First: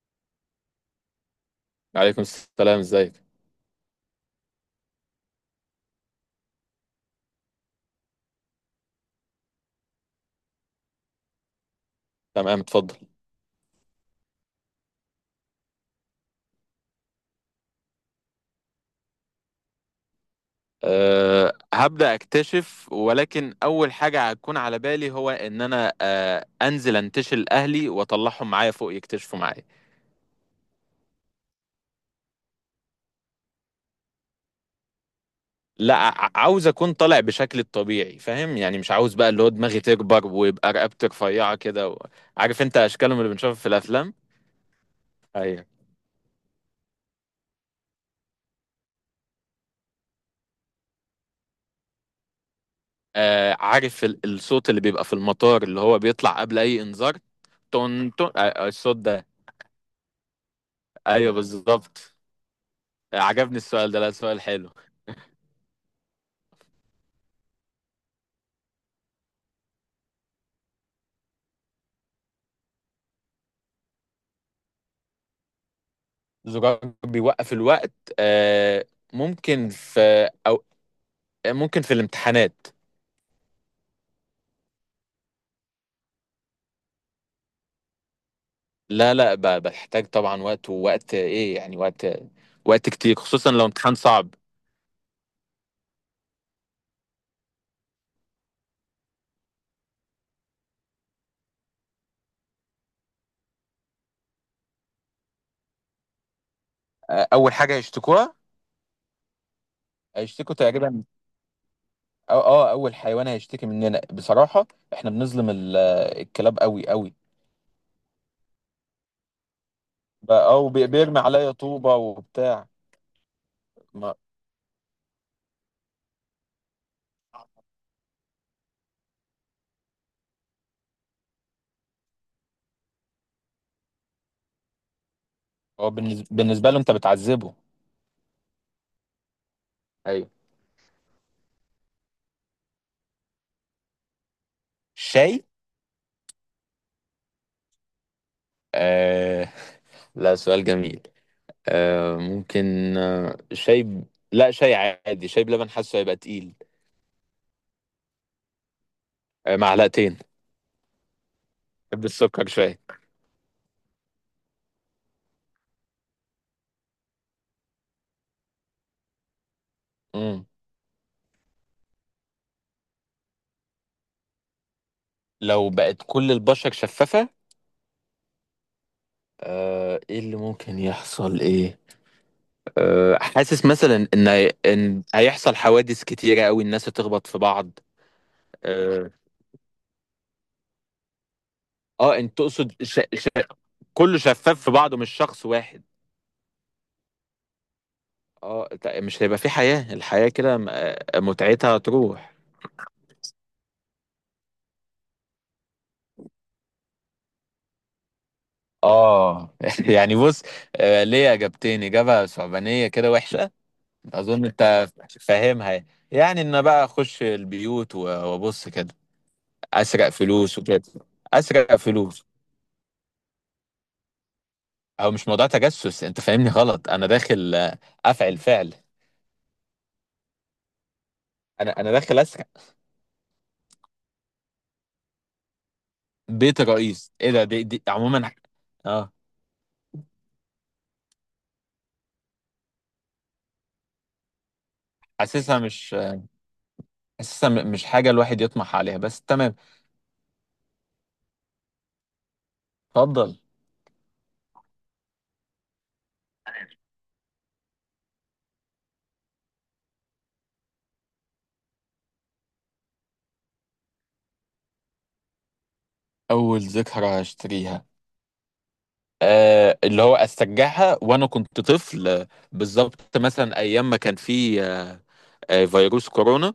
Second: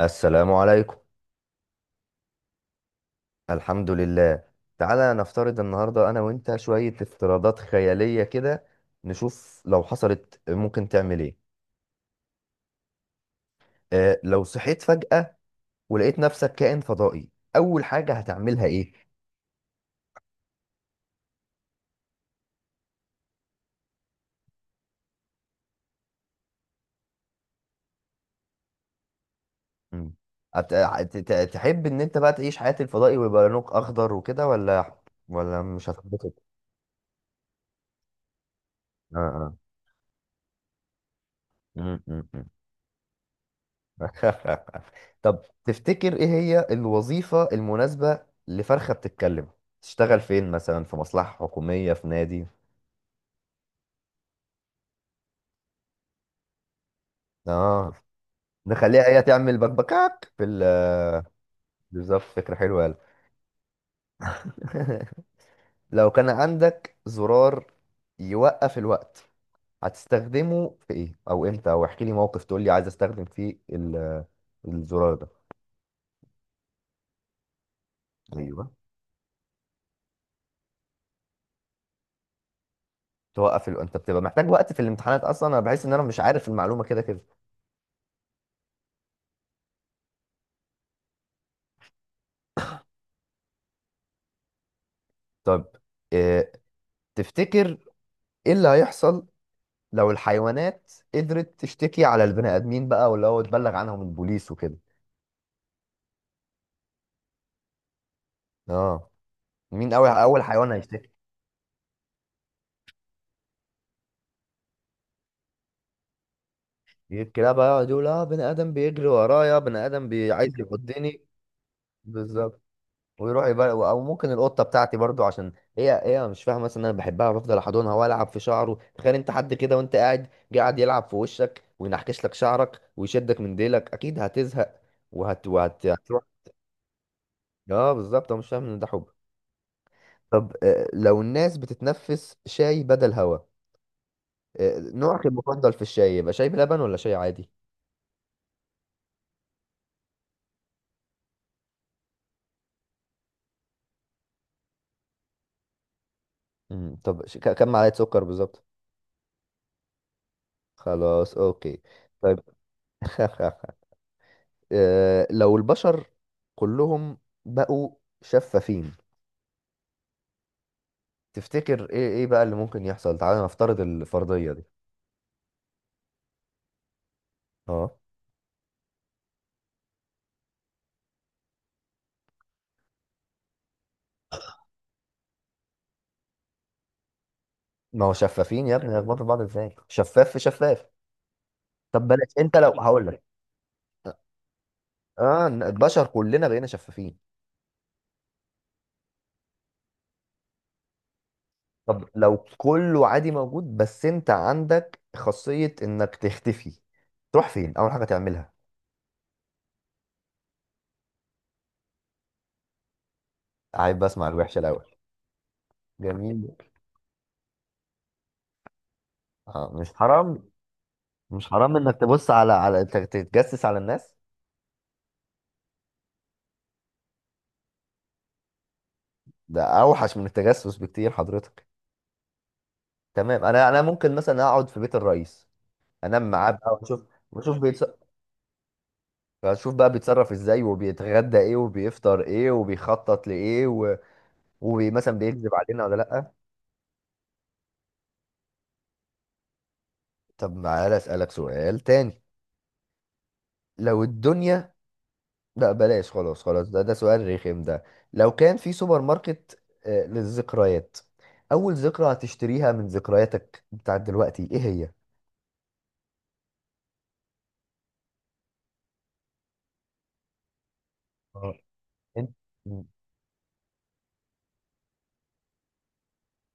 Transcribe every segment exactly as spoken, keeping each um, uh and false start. السلام عليكم. عليكم السلام، ازيك؟ الحمد لله. تعالى نفترض النهاردة أنا وأنت شوية افتراضات خيالية كده، نشوف لو حصلت ممكن تعمل إيه. تمام، اتفضل. اه، لو صحيت فجأة ولقيت نفسك كائن فضائي، أول حاجة هتعملها إيه؟ أه هبدأ أكتشف، ولكن أول حاجة هتكون على بالي هو إن أنا أه أنزل أنتشل أهلي وأطلعهم معايا فوق يكتشفوا معايا. مم. هت- هت- ت- تحب إن أنت بقى تعيش حياة الفضائي ويبقى لونك أخضر وكده، ولا ولا مش لا، هتحب ع- كده؟ عاوز أكون طالع بشكل الطبيعي، فاهم يعني؟ مش عاوز آه بقى اللي هو آه دماغي تكبر ويبقى رقبتي رفيعة كده و... مم، مم، مم. عارف أنت أشكالهم اللي بنشوفها في الأفلام. طب ايوه. تفتكر ايه هي الوظيفة المناسبة لفرخة بتتكلم؟ تشتغل فين مثلا، في مصلحة حكومية، في نادي؟ أه عارف ال- الصوت اللي بيبقى في المطار اللي هو بيطلع قبل أي إنذار؟ اه تون تون آه، آه، الصوت نخليها هي ده. تعمل بكبكاك في ال أيوه بالظبط. بالظبط، فكرة حلوة، يلا. آه، عجبني السؤال ده، لا سؤال حلو. لو كان عندك زرار يوقف الوقت، هتستخدمه في ايه او امتى؟ او احكي لي موقف تقول لي عايز استخدم فيه ال- الزرار ده. زجاج بيوقف الوقت. ايوه آه، ممكن في، أو آه، ممكن في الامتحانات. توقف ال... انت بتبقى محتاج وقت في الامتحانات اصلا؟ انا بحس ان انا مش عارف المعلومة كده كده. لا لا، ب- بحتاج طبعا وقت، ووقت ايه يعني؟ وقت وقت كتير، خصوصا لو امتحان صعب. طب، آه، تفتكر ايه اللي هيحصل لو الحيوانات قدرت تشتكي على البني ادمين بقى، واللي هو تبلغ عنهم البوليس وكده؟ آه، اول حاجه هيشتكوها، اه، مين اول اول هيشتكوا حيوان تقريبا، هيشتكي؟ أو اه اول حيوان هيشتكي مننا بصراحه احنا بنظلم ال- الكلاب قوي قوي. الكلاب بقى يقعد يقول اه بني ادم بيجري ورايا، بني ادم بي- عايز او بيرمي يعضني. عليا طوبه بالظبط. وبتاع. ويروح يبقى، او ما- ممكن القطه بتاعتي برضو، عشان هي هي مش فاهمه مثلا إن انا بحبها، بفضل احضنها والعب في شعره. تخيل انت حد كده، وانت قاعد جه قاعد يلعب في وشك وينحكش لك شعرك ويشدك من ديلك، اكيد هتزهق وهت وهت هو هتروح. بالنس- بالنسبه له انت بتعذبه. اه بالظبط، هو مش فاهم ان ده حب. ايوه. طب، آه، لو الناس بتتنفس شاي بدل هوا، آه، نوعك شاي. المفضل في الشاي يبقى شاي بلبن ولا شاي عادي؟ آه. لا سؤال جميل. آه ممكن آه شاي ب... لا شاي عادي، شاي بلبن حاسه هيبقى تقيل. مم. طب ش- ك- كم معلقة سكر بالظبط؟ آه معلقتين. خلاص، اوكي. طيب. بالسكر شوية. آه، لو البشر كلهم بقوا شفافين، مم. تفتكر ايه ايه بقى اللي ممكن يحصل؟ تعالى نفترض الفرضية دي. لو بقت كل البشر شفافة، اه، آه ايه اللي ممكن يحصل، ايه؟ آه حاسس مثلا ان هي- ان هيحصل حوادث كتيرة قوي، الناس هتخبط في بعض. ما هو شفافين يا ابني، اه، يخبطوا في بعض ازاي، شفاف في شفاف؟ طب آه بلاش، انت انت لو تقصد ش... هقول لك ش... كله شفاف في بعضه مش اه شخص واحد؟ البشر كلنا بقينا شفافين. اه ت- مش هيبقى في حياة، الحياة كده م- آه، متعتها طب تروح. لو كله عادي موجود، بس انت عندك خاصية انك تختفي، تروح فين، اول حاجة تعملها؟ اه. يعني بص، آه، ليه اجابتين، اجابه صعبانيه كده وحشه. عيب، بسمع اظن الوحشة الاول. انت فاهمها يعني. يعني جميل. ان بقى اخش البيوت و- وابص كده. اه، مش اسرق حرام؟ فلوس وكده. مش حرام اسرق انك فلوس. تبص على على ت- تتجسس على الناس؟ او مش موضوع تجسس، انت فاهمني غلط، انا داخل آه، افعل فعل. ده اوحش من التجسس بكتير حضرتك. انا انا داخل اسرق. تمام، انا انا ممكن مثلا اقعد في بيت الرئيس، انام معاه بيت بقى واشوف، الرئيس ايه ده، واشوف دي, دي بيتص... عموما. اه. اشوف بقى بيتصرف ازاي، وبيتغدى ايه، وبيفطر ايه، وبيخطط لايه، و... ومثلا بيكذب حاسسها علينا مش، ولا لا. حاسسها م- مش حاجه الواحد يطمح عليها، بس تمام. طب تعالى اسالك سؤال تاني. اتفضل. لو الدنيا، لا بلاش، خلاص خلاص، ده ده سؤال رخم ده. لو كان في سوبر ماركت آه، للذكريات، اول ذكرى هتشتريها من ذكرياتك بتاعت دلوقتي ايه هي؟ اول ذكرى هشتريها، آه اللي هو أسجعها وأنا آه، كنت طفل، آه، انت م- بالظبط مثلا أيام ما كان في آه آه فيروس كورونا.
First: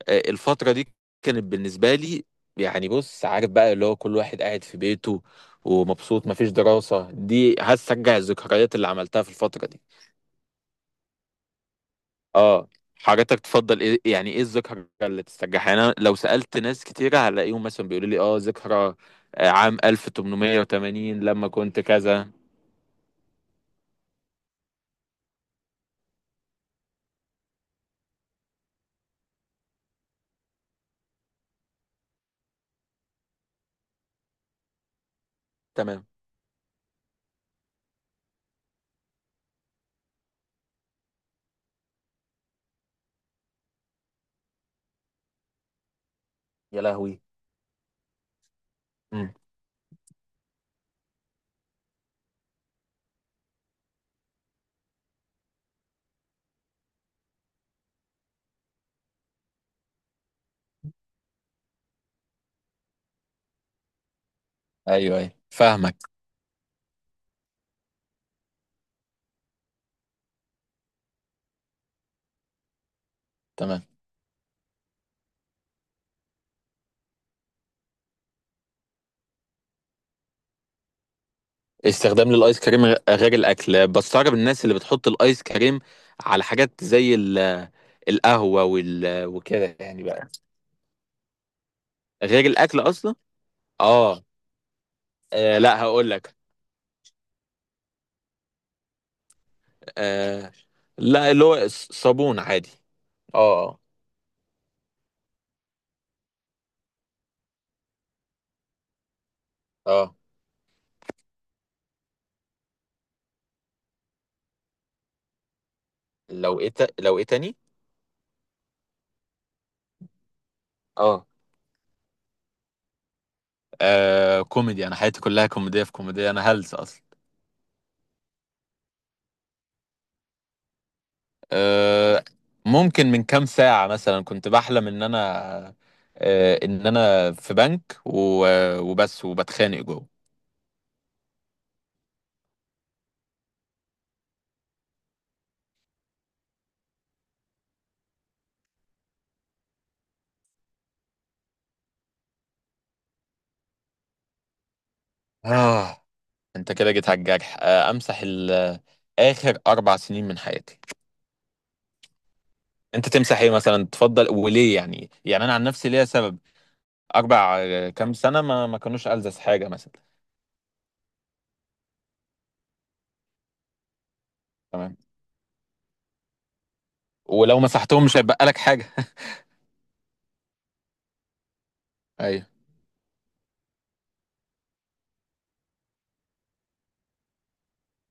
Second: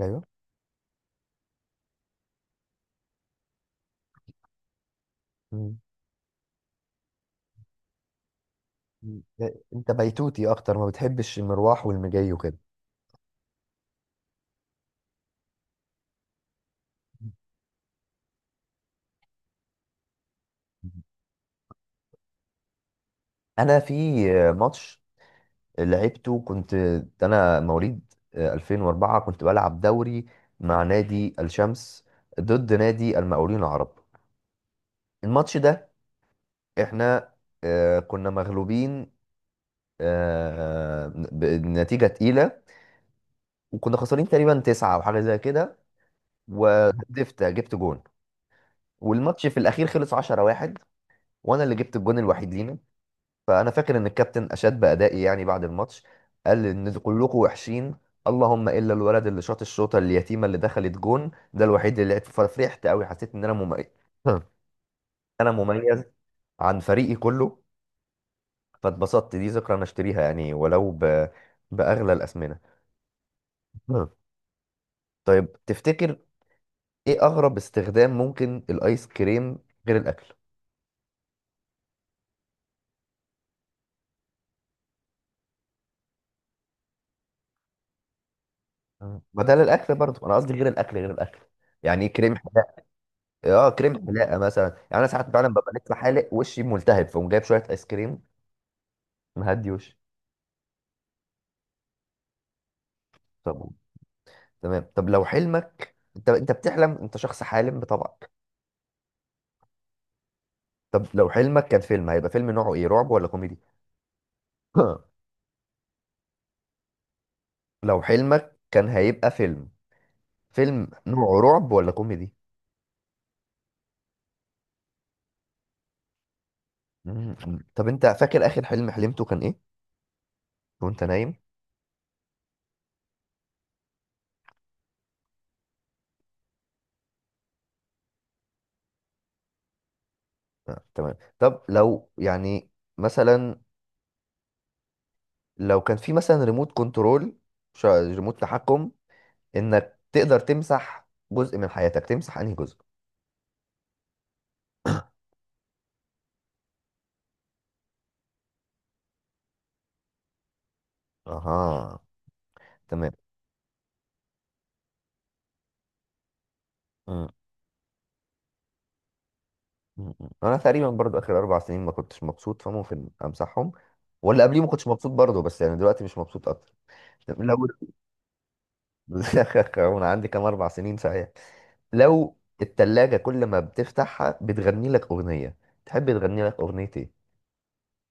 ايوه. آه الفترة دي كانت بالنسبة لي يعني بص، عارف بقى اللي هو كل واحد قاعد في بيته م- ومبسوط مفيش دراسة، دي هسجع الذكريات اللي م- عملتها في الفترة دي. انت بيتوتي اكتر، ما بتحبش المروح والمجاي وكده. اه. حضرتك تفضل ايه يعني؟ ايه الذكرى اللي تسترجعها؟ يعني انا لو سألت ناس كتيرة هلاقيهم مثلا بيقولوا لي اه ذكرى آه، عام ألف وثمانمائة لما كنت كذا. انا في آه، ماتش لعبته، كنت، ده انا مواليد آه، ألفين واربعة، كنت بلعب دوري مع نادي الشمس ضد نادي المقاولين العرب. الماتش ده تمام. احنا آه، كنا مغلوبين، آه، بنتيجة تقيلة. وكنا خسرانين تقريبا تسعة او حاجة زي كده، يا لهوي. وهدفت جبت جون. والماتش في الاخير خلص عشرة واحد، وانا اللي جبت الجون الوحيد لينا. فانا فاكر ان الكابتن اشاد بادائي يعني، بعد الماتش قال ان كلكم وحشين اللهم الا الولد اللي شاط الشوطه اليتيمه اللي دخلت جون، ده الوحيد اللي لعب. ففرحت قوي، حسيت ان انا مميز. ايوه ايوه انا مميز فاهمك. عن فريقي كله. فاتبسطت، دي ذكرى انا اشتريها يعني ولو ب... باغلى الاسمنه. تمام. آه. طيب تفتكر ايه اغرب استخدام ممكن الايس كريم غير الاكل؟ استخدام للايس كريم غ- غير الاكل، بستغرب الناس اللي بتحط الايس كريم على حاجات زي ال- القهوه آه. وال... ما ده وكده للاكل يعني برضه، بقى. انا قصدي غير الاكل غير الاكل. يعني كريم غير الاكل حلاقه. اصلا؟ اه كريم اه حلاقه مثلا، يعني انا ساعات فعلا آه، ببقى لا لسه هقول حالق لك. وشي ملتهب فاقوم جايب شويه ايس كريم مهدي وشي. آه. لا اللي هو ص- صابون عادي. اه طب اه. تمام. طب لو حلمك، انت انت بتحلم، انت شخص حالم بطبعك. اه. طب لو حلمك كان فيلم هيبقى فيلم نوعه ايه، رعب ولا كوميدي؟ لو ايه تا- لو ايه تاني؟ لو حلمك كان هيبقى فيلم، فيلم اه نوعه رعب ولا كوميدي؟ آه، كوميدي، انا حياتي كلها كوميديه في كوميديه، انا هلس اصلا. مم. طب انت فاكر اخر حلم حلمته كان ايه وانت نايم؟ أه ممكن من كام ساعة مثلا كنت بحلم ان انا أه ان انا في بنك و- وبس وبتخانق جوه. آه، تمام. طب لو يعني مثلا، لو كان في مثلا ريموت كنترول، ش- ريموت تحكم انك تقدر تمسح جزء من حياتك، تمسح انهي جزء؟ آه، انت كده جيت على الجرح، أه امسح ال- اخر اربع سنين من حياتي. اها، انت تمام. تمسح ايه مثلا تفضل وليه يعني؟ يعني انا عن نفسي ليا سبب. مم. اربع آه، كام سنة ما ما كانوش ألذذ حاجة مثلا. مم. انا تقريبا برضو اخر اربع سنين ما كنتش مبسوط، فممكن امسحهم. ولا قبليه ما كنتش تمام. مبسوط برضو، بس يعني دلوقتي مش مبسوط اكتر. ولو لو... مسحتهم مش هيبقى لك حاجة. انا عندي كام، اربع سنين صحيح. لو ايوه. التلاجة كل ما بتفتحها بتغني لك أغنية، تحب تغني لك أغنية إيه؟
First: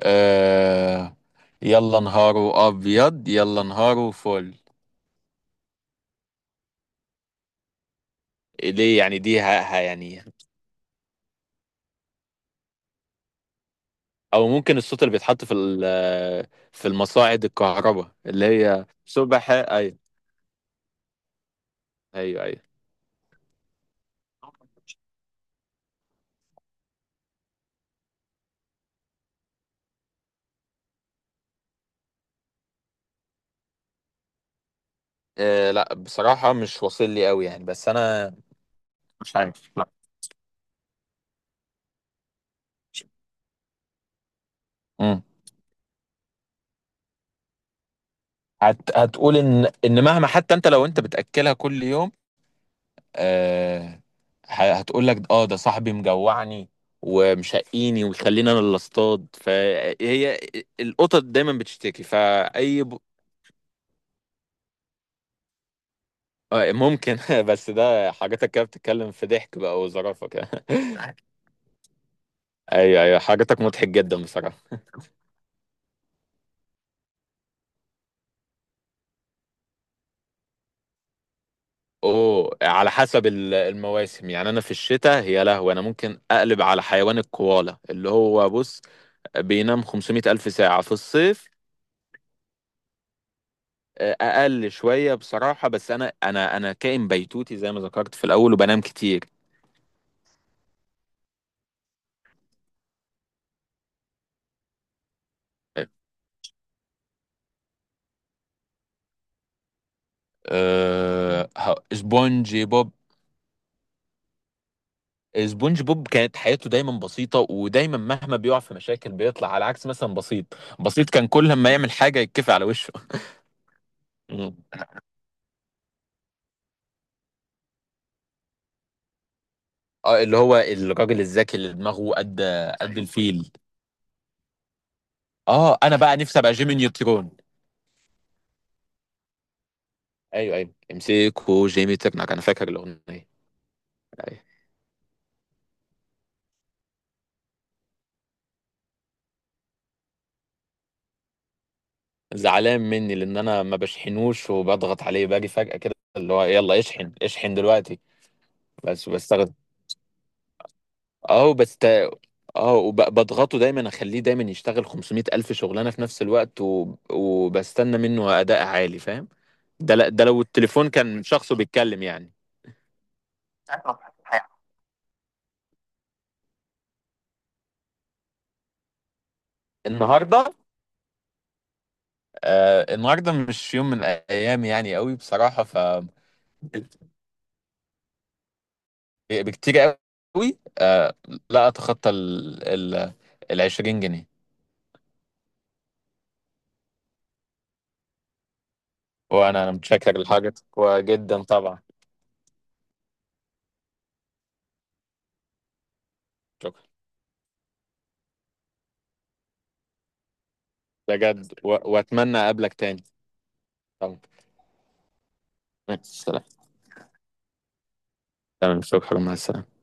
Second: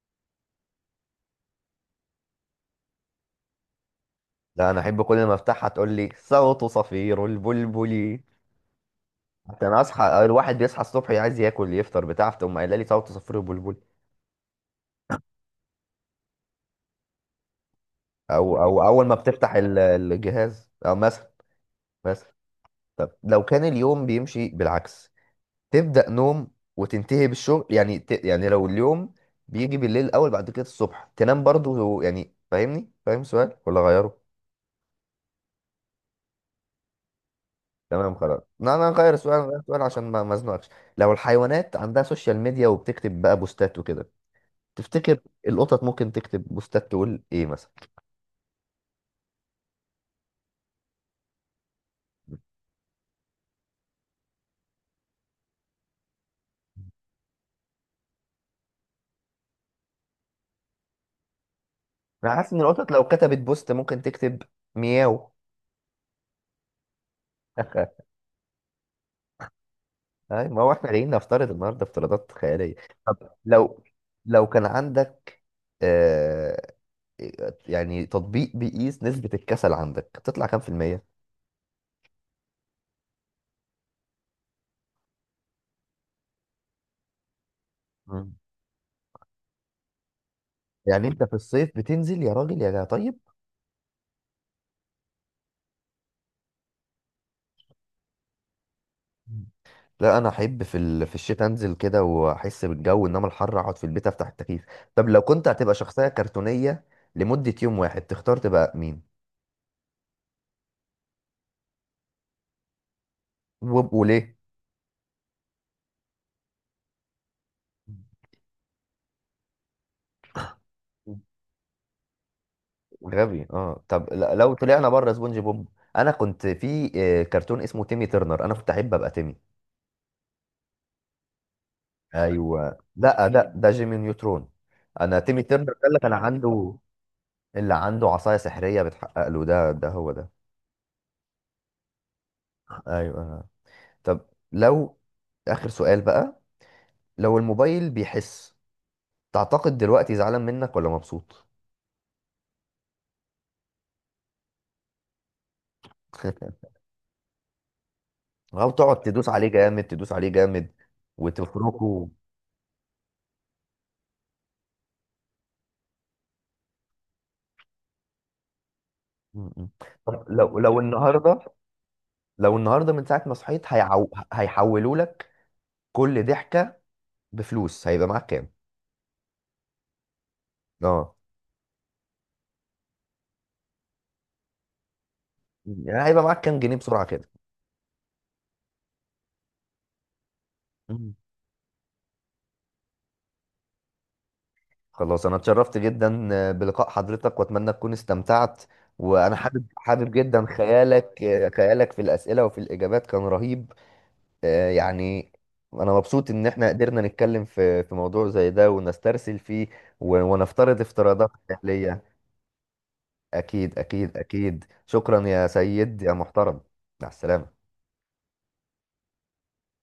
أه يلا نهاره ابيض، يلا نهاره فل. لا، أنا أحب كل ما أفتحها تقول لي صوت صفير البلبل. ليه يعني؟ دي حتى ها ها أنا يعني. أصحى، الواحد بيصحى الصبح عايز ياكل يفطر بتاع، فتقوم قايلة لي صوت صفير البلبل. او ممكن الصوت اللي بيتحط في ال- في المصاعد الكهرباء اللي أو أو هي أول ما سبح. بتفتح ال- ايوه. الجهاز، أو مثلا، مثلا. ايوه ايوه. طب لو كان اليوم بيمشي بالعكس، تبدأ نوم وتنتهي بالشغل، يعني ت... يعني لو اليوم بيجي بالليل الأول، بعد كده الصبح تنام برضو، يعني فاهمني؟ فاهم السؤال ولا غيره؟ إيه؟ لا بصراحة مش واصل لي قوي، يعني بس تمام انا خلاص، لا انا هغير مش السؤال، هغير عارف، السؤال لا. عشان ما ما ازنقكش. لو الحيوانات عندها سوشيال ميديا وبتكتب بقى بوستات وكده، تفتكر امم. القطط ممكن تكتب بوستات تقول ايه مثلا؟ هت... هتقول ان ان مهما حتى انت لو انت بتاكلها كل يوم، آه... ه- هتقول لك اه ده صاحبي مجوعني ومشقيني ويخليني انا اللي اصطاد، فهي القطط دايما بتشتكي انا حاسس ان فاي. القطط لو كتبت بوست ممكن تكتب مياو. آه، ممكن. بس ده حاجاتك كده بتتكلم في ضحك بقى وظرافة أي، كده. ما هو احنا جايين نفترض النهارده افتراضات خياليه. ايوه طب ايوه، حاجاتك لو، مضحك جدا لو بصراحة. كان عندك آه يعني تطبيق بيقيس نسبه الكسل عندك، تطلع كام في المية؟ اوه، على حسب ال- المواسم، يعني انا في الشتاء يا لهوي انا ممكن اقلب على حيوان الكوالا اللي مم. هو بص بينام خمسمائة الف ساعة في يعني انت في الصيف. الصيف بتنزل يا راجل يا طيب. آه، اقل شوية بصراحة، بس انا انا انا كائن بيتوتي زي ما ذكرت في الاول وبنام كتير. مم. لا انا احب في ال... في الشتاء انزل كده واحس بالجو، انما الحر اقعد في البيت افتح التكييف. طب لو كنت هتبقى شخصية كرتونية لمدة يوم واحد، تختار تبقى مين أه ه- سبونجي بوب. وب- وليه؟ سبونج بوب كانت حياته دايما بسيطة، ودايما مهما بيقع في مشاكل بيطلع، على عكس مثلا بسيط، بسيط مم. كان كل ما يعمل حاجة يتكفي على وشه. غبي، اه. طب ل- لو مم. طلعنا بره سبونج بوب، انا كنت في آه، كرتون اسمه تيمي ترنر، انا كنت احب ابقى تيمي. اه اللي هو الراجل الذكي اللي دماغه قد، ايوه، قد لا الفيل. ده ده جيمي نيوترون، انا تيمي ترنر اه ده انا اللي كان بقى نفسي ابقى جيمي عنده، نيوترون. اللي عنده عصاية سحرية بتحقق له، ده ده هو ده. ايوه ايوه امسكه جيمي ترنك، انا فاكر الاغنية. ايوه. طب أيوة. لو، اخر سؤال بقى، لو الموبايل بيحس، تعتقد دلوقتي زعلان منك ولا مبسوط؟ زعلان مني لان انا ما بشحنوش وبضغط عليه، باجي فجأة كده اللي هو يلا اشحن اشحن دلوقتي. او تقعد بس تدوس عليه بستخدم، جامد، تدوس عليه جامد، اه بس وتفركه. تا- اه وبضغطه دايما، اخليه دايما يشتغل خمسمائة الف شغلانه في نفس الوقت و... وبستنى منه اداء عالي، فاهم؟ م- م. ده ل... ده طب لو لو، لو التليفون كان النهارده، شخصه بيتكلم يعني. لو النهارده من ساعه ما صحيت هيعو... هيحولوا لك كل ضحكه بفلوس، هيبقى معاك كام؟ النهارده؟ اه، آه النهارده مش يوم من الايام يعني قوي بصراحه، ف يعني هيبقى معاك كام جنيه بسرعه كده. بكتير قوي م. آه. لا، اتخطى ال ال ال عشرين جنيه. خلاص انا اتشرفت جدا آه، بلقاء حضرتك، واتمنى تكون استمتعت. وانا وانا حابب انا حابب متشكر جدا لحاجتك خيالك، وجدا آه، طبعا. خيالك في الاسئله وفي الاجابات كان رهيب. آه، يعني انا مبسوط ان احنا شكرا قدرنا نتكلم في في موضوع زي ده ونسترسل فيه، و- ونفترض افتراضات بجد، و- خيالية. واتمنى اقابلك تاني. اكيد اكيد طبعا. اكيد، شكرا يا مع سيد يا السلامة. محترم. مع السلامة. تعمل فوق حاجة مع السقف.